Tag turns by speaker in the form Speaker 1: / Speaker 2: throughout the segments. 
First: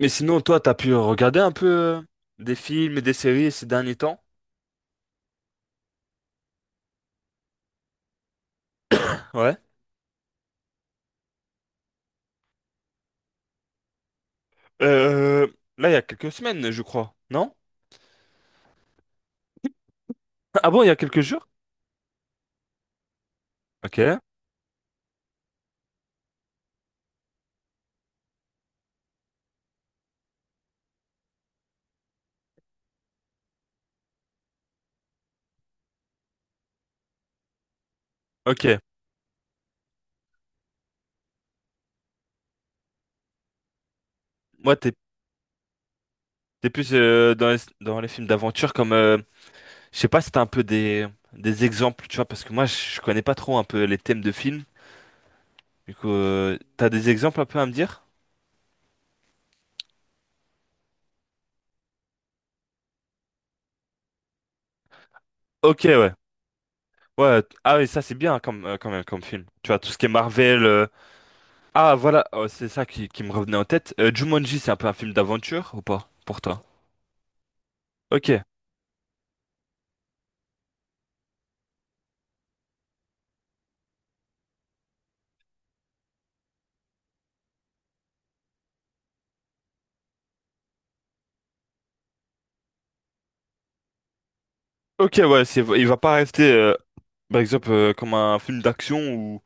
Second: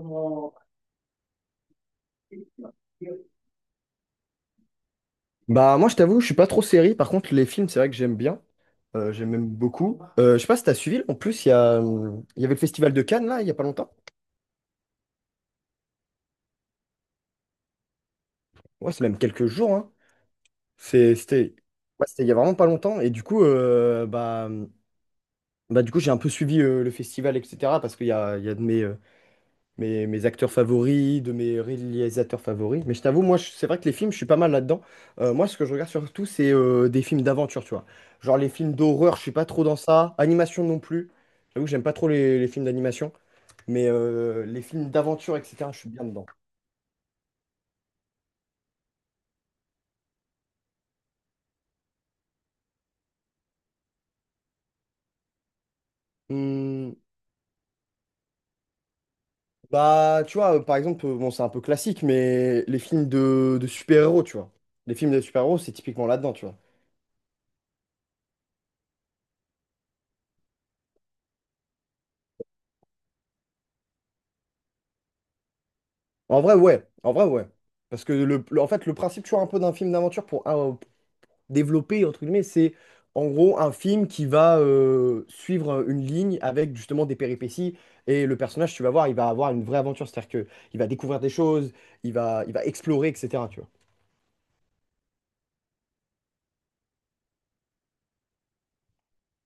Speaker 1: Mais sinon, toi, t'as pu regarder un peu des films et des séries ces derniers temps?
Speaker 2: Bah moi je t'avoue, je suis pas trop série. Par contre, les films, c'est vrai que j'aime bien. J'aime même
Speaker 1: Ouais.
Speaker 2: beaucoup. Je sais pas si t'as suivi. En plus, il y avait le festival de Cannes là, il y a pas longtemps.
Speaker 1: Euh, Là, il y a quelques semaines, je crois. Non?
Speaker 2: Ouais, c'est même quelques jours, hein.
Speaker 1: Ah bon, il y a quelques jours?
Speaker 2: C'était, ouais, c'était il y a vraiment pas longtemps. Et du coup,
Speaker 1: Ok.
Speaker 2: j'ai un peu suivi le festival, etc. Parce qu'il y a de mes acteurs favoris, de mes réalisateurs favoris. Mais je t'avoue, moi, c'est vrai que les films, je suis pas mal là-dedans. Moi, ce que je regarde surtout, c'est des films d'aventure, tu vois. Genre les
Speaker 1: Ok.
Speaker 2: films d'horreur, je suis pas trop dans ça. Animation non plus. J'avoue que j'aime pas trop les films d'animation. Mais les
Speaker 1: Moi,
Speaker 2: films
Speaker 1: t'es
Speaker 2: d'aventure, etc., je suis bien dedans.
Speaker 1: t'es plus dans dans les films d'aventure. Je sais pas si t'as un peu des exemples, tu vois, parce que moi, je connais pas trop un peu les thèmes de films. Du coup, t'as
Speaker 2: Hmm,
Speaker 1: des exemples un peu à me dire?
Speaker 2: bah, tu vois, par exemple, bon, c'est un peu classique, mais les films de super-héros, tu vois. Les films de super-héros, c'est
Speaker 1: Ok,
Speaker 2: typiquement
Speaker 1: ouais.
Speaker 2: là-dedans, tu vois.
Speaker 1: Ouais. Ah oui, ça, c'est bien comme, quand même comme film. Tu vois, tout ce qui est Marvel. Ah voilà, oh, c'est ça qui me revenait en tête. Jumanji, c'est un peu un film d'aventure ou pas pour
Speaker 2: En vrai,
Speaker 1: toi?
Speaker 2: ouais. En vrai, ouais. Parce que,
Speaker 1: Ok,
Speaker 2: en fait, le principe, tu vois, un peu d'un film d'aventure, pour, développé, entre guillemets, c'est en gros un film qui va suivre une ligne avec justement des péripéties. Et le personnage, tu vas voir, il va avoir une vraie aventure. C'est-à-dire que il va découvrir des choses, il va explorer, etc. Tu vois.
Speaker 1: ok, ouais, il va pas rester, par exemple, comme un film d'action où,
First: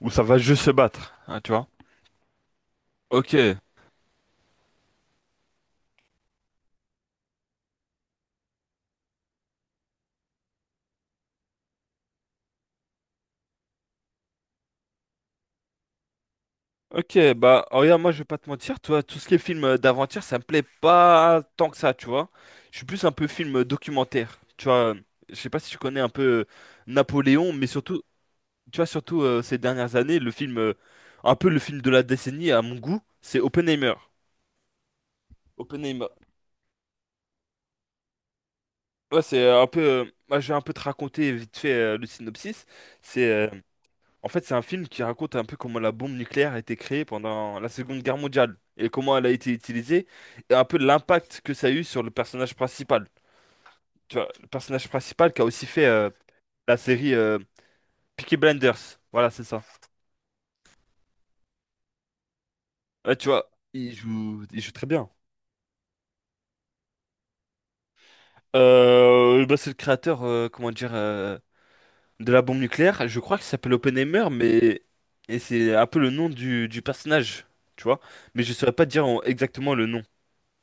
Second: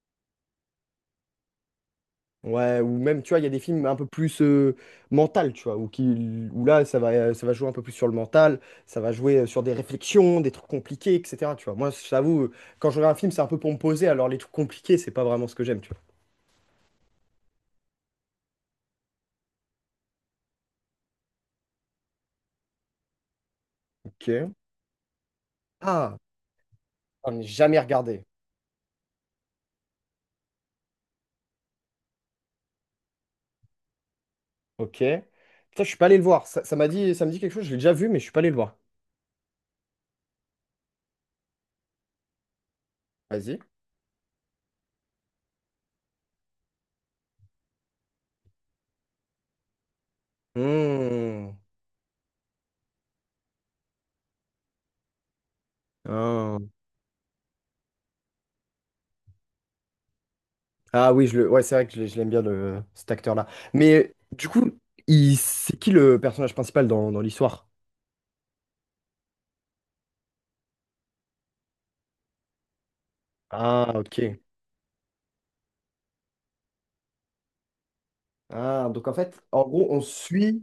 Speaker 1: où ça va juste se battre, hein, tu vois?
Speaker 2: Ouais, ou même, tu vois, il y a
Speaker 1: Ok,
Speaker 2: des films un peu plus mental, tu vois, où là, ça va jouer un peu plus sur le mental, ça va jouer sur des réflexions, des trucs compliqués, etc. Tu vois. Moi, je t'avoue, quand je regarde un film, c'est un peu pour me poser, alors les trucs compliqués, c'est pas vraiment ce que j'aime, tu vois.
Speaker 1: ok, bah oh, regarde, moi je vais pas te mentir, toi, tout ce qui est film d'aventure, ça me plaît pas tant que ça, tu vois? Je suis plus un peu film documentaire,
Speaker 2: Ok.
Speaker 1: tu vois? Je sais pas si tu connais un
Speaker 2: Ah,
Speaker 1: peu
Speaker 2: j'en ai
Speaker 1: Napoléon, mais
Speaker 2: jamais
Speaker 1: surtout,
Speaker 2: regardé.
Speaker 1: tu vois, surtout ces dernières années, le film, un peu le film de la décennie à mon goût, c'est Oppenheimer.
Speaker 2: Ok. Putain, je suis pas
Speaker 1: Oppenheimer.
Speaker 2: allé le voir. Ça, ça me dit quelque chose. Je l'ai déjà vu, mais je suis pas allé le voir.
Speaker 1: Ouais, c'est un peu, moi, je vais un peu te raconter vite fait le synopsis. C'est, euh,
Speaker 2: Vas-y.
Speaker 1: En fait, c'est un film qui raconte un peu comment la bombe nucléaire a été créée pendant la Seconde Guerre mondiale et comment elle a été utilisée, et un peu l'impact que
Speaker 2: Hmm.
Speaker 1: ça a eu sur le personnage principal. Tu vois, le personnage principal qui a aussi fait
Speaker 2: Ah,
Speaker 1: la série Peaky Blinders. Voilà, c'est ça.
Speaker 2: ouais, c'est vrai que je l'aime bien le... cet
Speaker 1: Ouais, tu
Speaker 2: acteur-là.
Speaker 1: vois, il
Speaker 2: Mais
Speaker 1: joue,
Speaker 2: du
Speaker 1: il joue
Speaker 2: coup,
Speaker 1: très bien.
Speaker 2: c'est qui le personnage principal dans l'histoire?
Speaker 1: Bah, c'est le créateur, comment dire, de la bombe nucléaire. Je crois qu'il s'appelle
Speaker 2: Ah,
Speaker 1: Oppenheimer,
Speaker 2: ok.
Speaker 1: mais et c'est un peu le nom du personnage, tu vois. Mais je saurais pas
Speaker 2: Ah,
Speaker 1: dire
Speaker 2: donc en fait, en
Speaker 1: exactement le
Speaker 2: gros, on
Speaker 1: nom.
Speaker 2: suit,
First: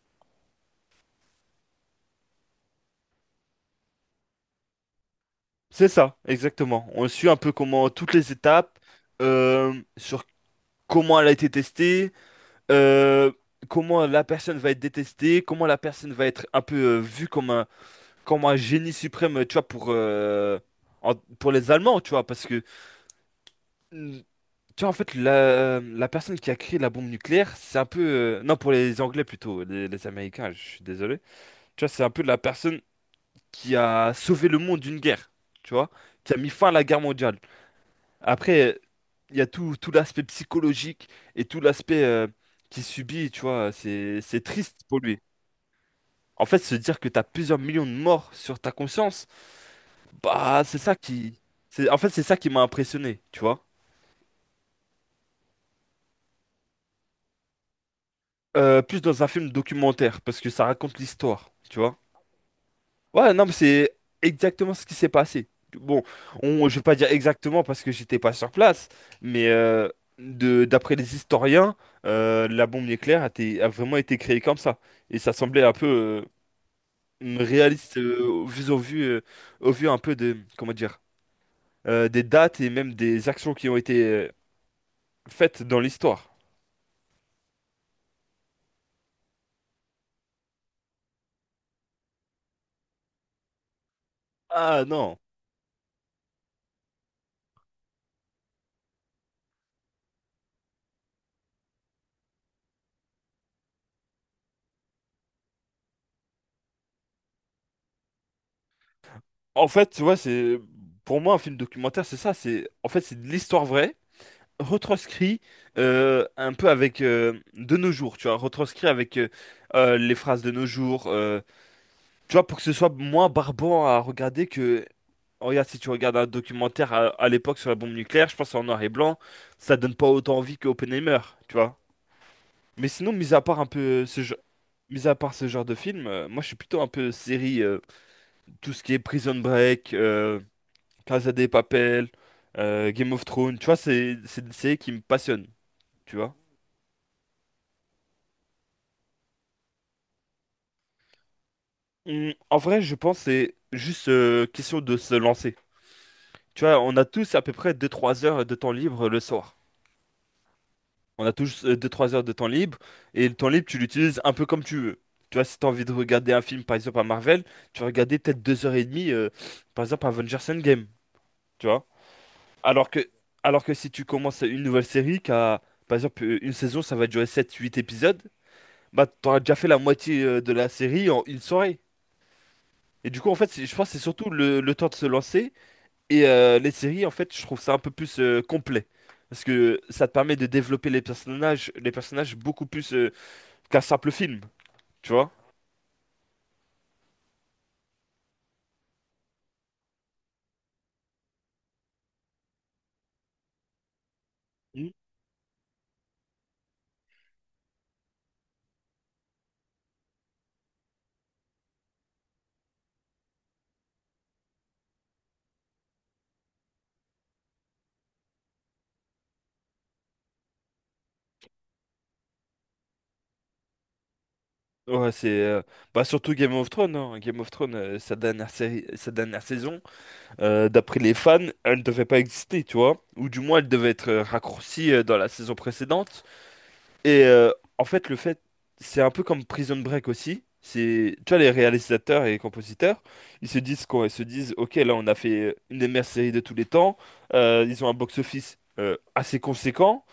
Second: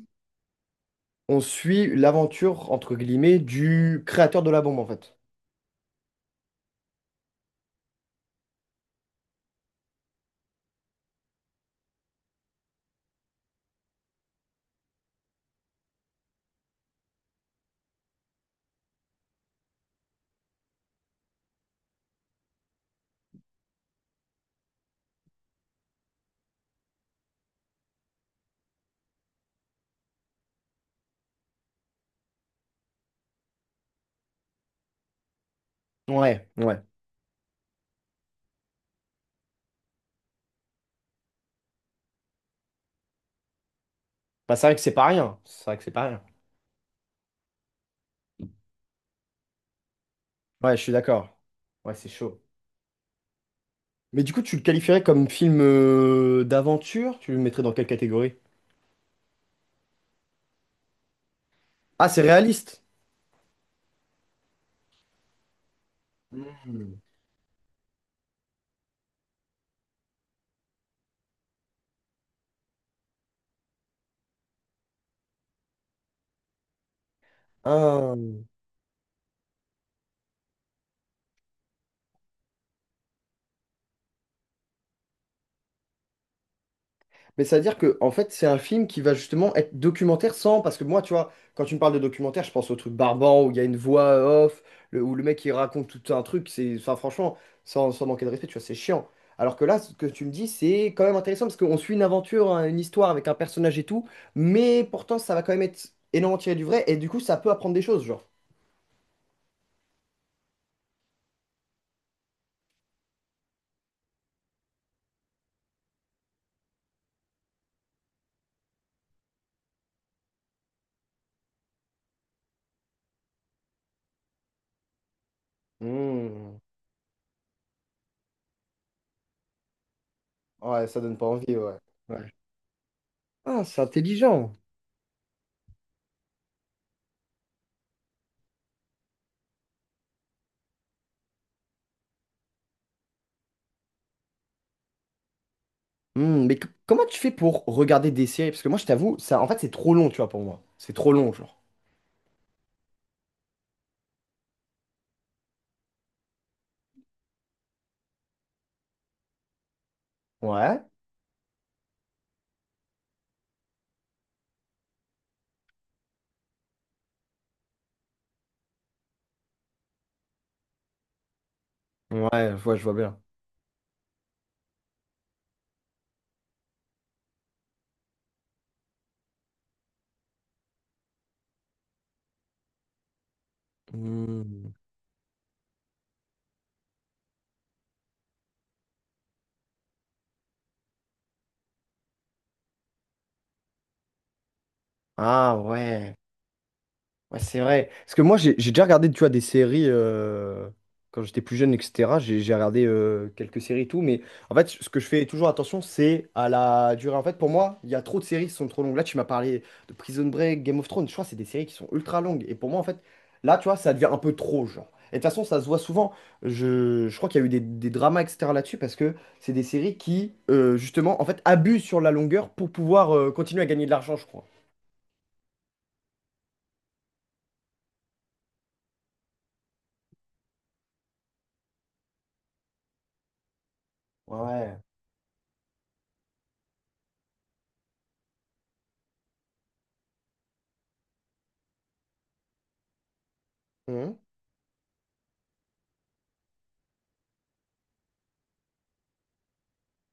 Speaker 2: on suit l'aventure, entre guillemets, du créateur de la bombe, en fait.
Speaker 1: C'est ça, exactement. On suit un peu comment toutes les étapes, sur comment elle a été testée, euh, comment la personne va être détestée, comment la personne va être un peu vue comme un, génie suprême, tu vois, pour, pour les Allemands, tu vois, parce que tu vois, en fait, la personne qui a créé la bombe nucléaire, c'est un peu. Non, pour les Anglais plutôt, les Américains, je suis désolé. Tu vois, c'est un peu la personne qui a sauvé le monde d'une guerre, tu vois, qui a mis
Speaker 2: Ouais,
Speaker 1: fin à
Speaker 2: ouais.
Speaker 1: la guerre mondiale. Après, il y a tout tout l'aspect psychologique et tout l'aspect qu'il subit, tu vois, c'est
Speaker 2: Bah, c'est vrai
Speaker 1: triste
Speaker 2: que c'est
Speaker 1: pour
Speaker 2: pas
Speaker 1: lui.
Speaker 2: rien. C'est vrai que c'est pas rien.
Speaker 1: En fait, se dire que t'as plusieurs millions de morts sur ta conscience, bah,
Speaker 2: Ouais,
Speaker 1: c'est
Speaker 2: je suis
Speaker 1: ça qui...
Speaker 2: d'accord.
Speaker 1: c'est-
Speaker 2: Ouais,
Speaker 1: En fait,
Speaker 2: c'est
Speaker 1: c'est ça
Speaker 2: chaud.
Speaker 1: qui m'a impressionné, tu vois.
Speaker 2: Mais du coup, tu le qualifierais comme film d'aventure? Tu le mettrais dans quelle catégorie?
Speaker 1: Plus dans un film documentaire, parce que ça raconte l'histoire, tu vois.
Speaker 2: Ah, c'est réaliste.
Speaker 1: Ouais, non, mais c'est exactement ce qui s'est passé. Bon, je vais pas dire exactement parce que j'étais pas sur place, mais d'après les historiens, la bombe nucléaire a vraiment été créée comme ça. Et ça semblait un peu réaliste
Speaker 2: Ah.
Speaker 1: au vu un peu comment dire, des dates et même des actions qui ont été faites dans l'histoire.
Speaker 2: Mais ça veut dire que, en fait, c'est un film qui va justement être documentaire sans. Parce que moi, tu vois, quand tu me parles de documentaire, je pense au truc Barbant où il y a une voix off,
Speaker 1: Ah
Speaker 2: où
Speaker 1: non.
Speaker 2: le mec il raconte tout un truc. C'est, enfin, franchement, sans manquer de respect, tu vois, c'est chiant. Alors que là, ce que tu me dis, c'est quand même intéressant parce qu'on suit une aventure, hein, une histoire avec un personnage et tout. Mais pourtant, ça va quand même être énormément tiré du vrai. Et du coup, ça peut apprendre des choses, genre.
Speaker 1: En fait, tu vois, c'est, pour moi, un film documentaire, c'est ça. C'est de l'histoire vraie, retranscrit un peu avec, de nos jours, tu vois, retranscrit avec les phrases de nos jours, tu vois, pour que ce soit moins barbant à regarder que. Oh, regarde, si tu regardes un
Speaker 2: Hmm.
Speaker 1: documentaire à l'époque sur la bombe nucléaire, je pense en noir et blanc, ça donne pas autant envie que
Speaker 2: Ouais, ça donne
Speaker 1: Oppenheimer,
Speaker 2: pas
Speaker 1: tu
Speaker 2: envie,
Speaker 1: vois.
Speaker 2: ouais. Ouais.
Speaker 1: Mais sinon,
Speaker 2: Ah, c'est intelligent.
Speaker 1: mis à part ce genre de film, moi je suis plutôt un peu série, tout ce qui est Prison Break, Casa de Papel, Game of Thrones, tu vois, c'est des séries qui me passionnent, tu vois.
Speaker 2: Hmm, comment tu fais pour regarder des séries? Parce que moi, je t'avoue, ça, en fait, c'est trop long, tu vois, pour moi. C'est trop long, genre.
Speaker 1: Hmm, en vrai, je pense que c'est juste question de se lancer. Tu vois, on a tous à peu près deux-trois heures de temps libre le soir.
Speaker 2: Ouais.
Speaker 1: On a tous deux-trois heures de temps libre et le temps libre, tu l'utilises un peu comme tu veux. Tu vois, si tu as envie de regarder un film, par exemple à Marvel, tu vas regarder peut-être 2h30, par exemple Avengers Endgame. Tu vois?
Speaker 2: Ouais, je vois, je
Speaker 1: Alors
Speaker 2: vois
Speaker 1: que,
Speaker 2: bien.
Speaker 1: alors que si tu commences une nouvelle série, qui a, par exemple une saison, ça va durer sept-huit épisodes, bah t'auras déjà fait la moitié de la série en une soirée. Et du coup, en fait, je pense que c'est surtout le
Speaker 2: Hmm.
Speaker 1: temps de se lancer. Et les séries, en fait, je trouve ça un peu plus complet. Parce que ça te permet de développer les personnages beaucoup plus qu'un simple film, tu vois?
Speaker 2: Ah ouais. Ouais, c'est vrai. Parce que moi, j'ai déjà regardé, tu vois, des séries quand j'étais plus jeune, etc. J'ai regardé quelques séries et tout. Mais en fait,
Speaker 1: Hmm.
Speaker 2: ce que je fais toujours attention, c'est à la durée. En fait, pour moi, il y a trop de séries qui sont trop longues. Là, tu m'as parlé de Prison Break, Game of Thrones. Je crois que c'est des séries qui sont ultra longues. Et pour moi, en fait, là, tu vois, ça devient un peu trop, genre. Et de toute façon, ça se voit souvent. Je crois qu'il y a eu des dramas, etc. là-dessus, parce que c'est des séries qui, justement, en fait, abusent sur la longueur pour pouvoir continuer à gagner de l'argent, je crois.
Speaker 1: Ouais, c'est bah surtout Game of Thrones, hein. Game of Thrones, sa dernière série, sa dernière saison, d'après les fans, elle ne devait pas exister, tu vois? Ou du moins, elle devait être
Speaker 2: Ouais.
Speaker 1: raccourcie dans la saison précédente. Et en fait, le fait, c'est un peu comme Prison Break aussi. C'est, tu vois, les réalisateurs et les compositeurs, ils se disent quoi? Ils
Speaker 2: Mmh.
Speaker 1: se disent, ok, là, on a fait une des meilleures séries de tous les temps. Ils ont un box-office assez conséquent.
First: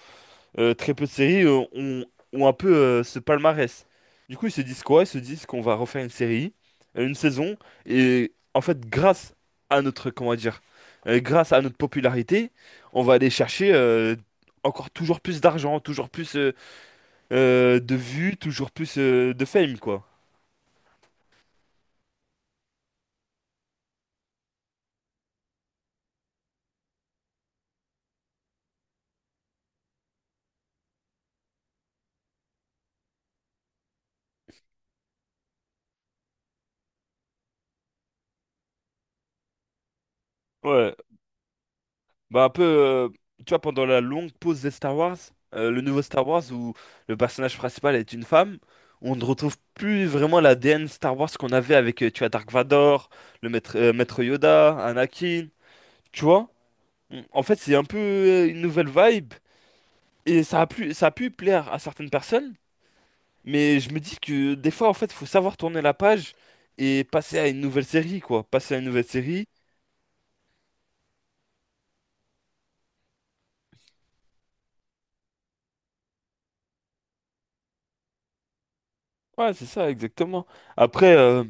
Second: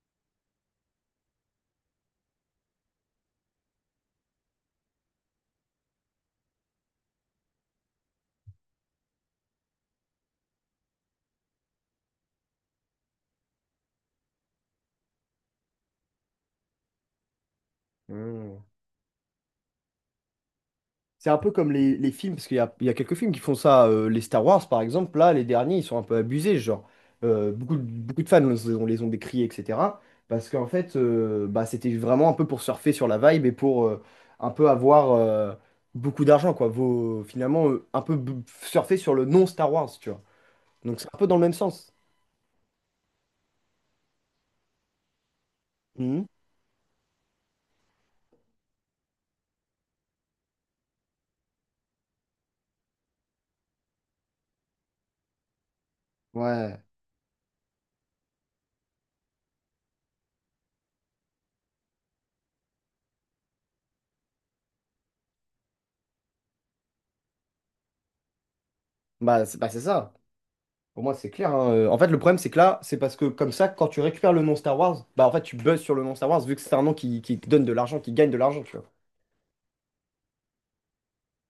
Speaker 1: Très peu de séries ont un peu ce palmarès. Du coup, ils se disent quoi? Ils se disent qu'on va refaire une série, une saison, et en fait, comment dire, grâce à notre popularité, on va aller chercher encore toujours plus d'argent, toujours plus, de vues,
Speaker 2: Mmh.
Speaker 1: toujours plus de fame, quoi.
Speaker 2: C'est un peu comme les films, parce qu'il y a quelques films qui font ça. Les Star Wars, par exemple, là, les derniers, ils sont un peu abusés. Genre, beaucoup, beaucoup de fans, on les ont décriés, etc. Parce qu'en fait, bah, c'était vraiment un peu pour surfer sur la vibe et pour un peu avoir beaucoup d'argent, quoi. Vaut, finalement, un peu surfer sur le non-Star Wars, tu vois.
Speaker 1: Ouais,
Speaker 2: Donc, c'est un peu dans le même sens.
Speaker 1: bah un peu, tu vois, pendant la longue pause des Star Wars, le nouveau Star
Speaker 2: Mhm.
Speaker 1: Wars où le personnage principal est une femme, on ne retrouve plus vraiment la l'ADN Star Wars qu'on avait avec, tu vois, Dark Vador, le maître, Maître Yoda, Anakin, tu vois?
Speaker 2: Ouais.
Speaker 1: En fait, c'est un peu une nouvelle vibe et ça a pu plaire à certaines personnes, mais je me dis que des fois, en fait, faut savoir tourner la page et passer à une nouvelle série, quoi. Passer à une nouvelle
Speaker 2: Bah,
Speaker 1: série.
Speaker 2: c'est bah, c'est ça. Pour moi, c'est clair, hein. En fait, le problème, c'est que là, c'est parce que comme ça, quand tu récupères le nom Star Wars, bah en fait, tu buzzes sur le nom Star Wars vu que c'est un nom qui te donne de l'argent, qui gagne de l'argent, tu vois.
Speaker 1: Ouais, c'est ça, exactement. Après,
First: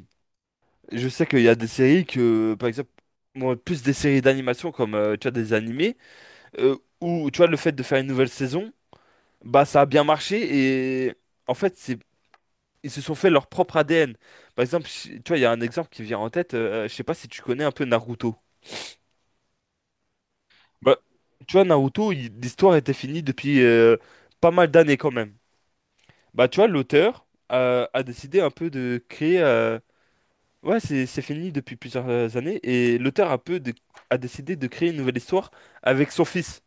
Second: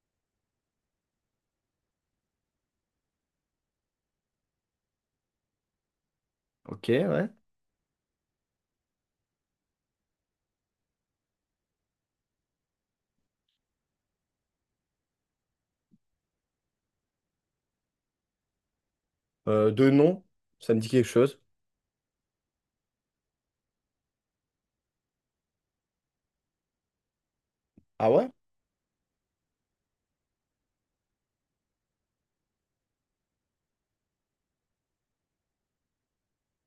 Speaker 1: je sais qu'il y a des séries que, par exemple, moi, plus des séries d'animation comme, tu vois, des animés,
Speaker 2: Ok, ouais.
Speaker 1: où, tu vois, le fait de faire une nouvelle saison, bah, ça a bien marché et, en fait, c'est, ils se sont fait leur propre ADN. Par exemple, je- tu vois, il y a un exemple qui vient en tête, je sais pas si tu connais un peu Naruto.
Speaker 2: Deux noms, ça me dit
Speaker 1: Bah,
Speaker 2: quelque chose.
Speaker 1: tu vois, Naruto, il- l'histoire était finie depuis, pas mal d'années quand même. Bah, tu vois, l'auteur, a
Speaker 2: Ah ouais?
Speaker 1: décidé un peu de créer, Ouais, c'est fini depuis plusieurs années et l'auteur a peu de- a décidé de créer une nouvelle histoire avec son fils.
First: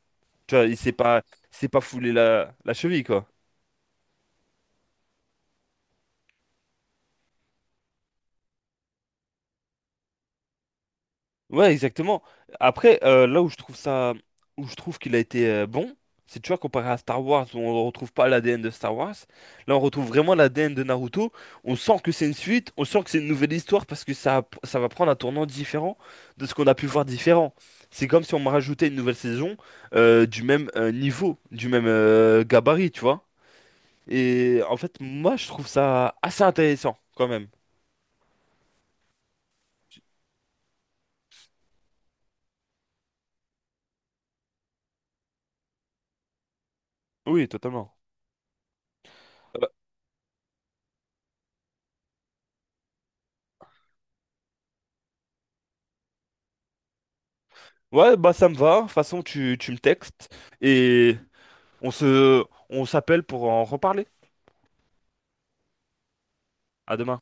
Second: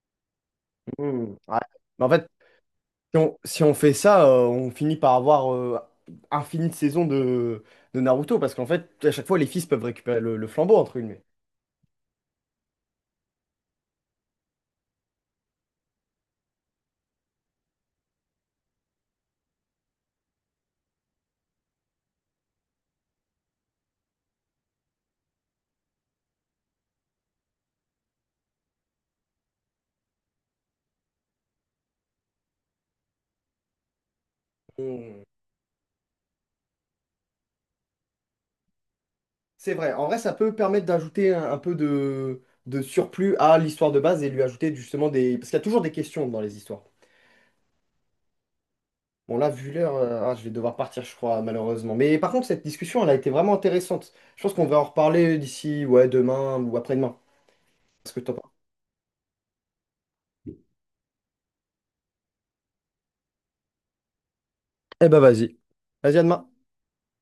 Speaker 1: Tu vois,
Speaker 2: Hmm,
Speaker 1: il
Speaker 2: ouais.
Speaker 1: s'est pas
Speaker 2: Mais en
Speaker 1: foulé
Speaker 2: fait,
Speaker 1: la, la cheville,
Speaker 2: si
Speaker 1: quoi.
Speaker 2: on, si on fait ça, on finit par avoir infini de saisons de Naruto parce qu'en fait, à chaque fois, les fils peuvent récupérer le flambeau, entre guillemets.
Speaker 1: Ouais, exactement. Après, là où je trouve ça, où je trouve qu'il a été bon, c'est, tu vois, comparé à Star Wars, où on ne retrouve pas l'ADN de Star Wars, là on retrouve vraiment l'ADN de Naruto. On sent que c'est une suite, on sent que c'est une nouvelle histoire parce que ça va prendre un tournant différent de ce qu'on a pu voir différent. C'est comme si on me rajoutait une nouvelle saison du même niveau, du même gabarit, tu vois. Et en fait,
Speaker 2: Hmm.
Speaker 1: moi, je trouve ça assez intéressant quand même.
Speaker 2: C'est vrai. En vrai, ça peut permettre d'ajouter un peu de surplus à l'histoire de base et lui ajouter justement des... Parce qu'il y a toujours des questions dans les histoires.
Speaker 1: Oui, totalement.
Speaker 2: Bon, là, vu l'heure, je vais devoir partir, je crois, malheureusement. Mais par contre, cette discussion, elle a été vraiment intéressante. Je pense qu'on va en reparler d'ici, ouais, demain ou après-demain. Est-ce
Speaker 1: Ouais,
Speaker 2: que
Speaker 1: bah
Speaker 2: t'en
Speaker 1: ça
Speaker 2: penses?
Speaker 1: me va. De toute façon, tu me textes et on se, on s'appelle pour en reparler.
Speaker 2: Eh ben vas-y. Vas-y, à demain.
Speaker 1: À demain.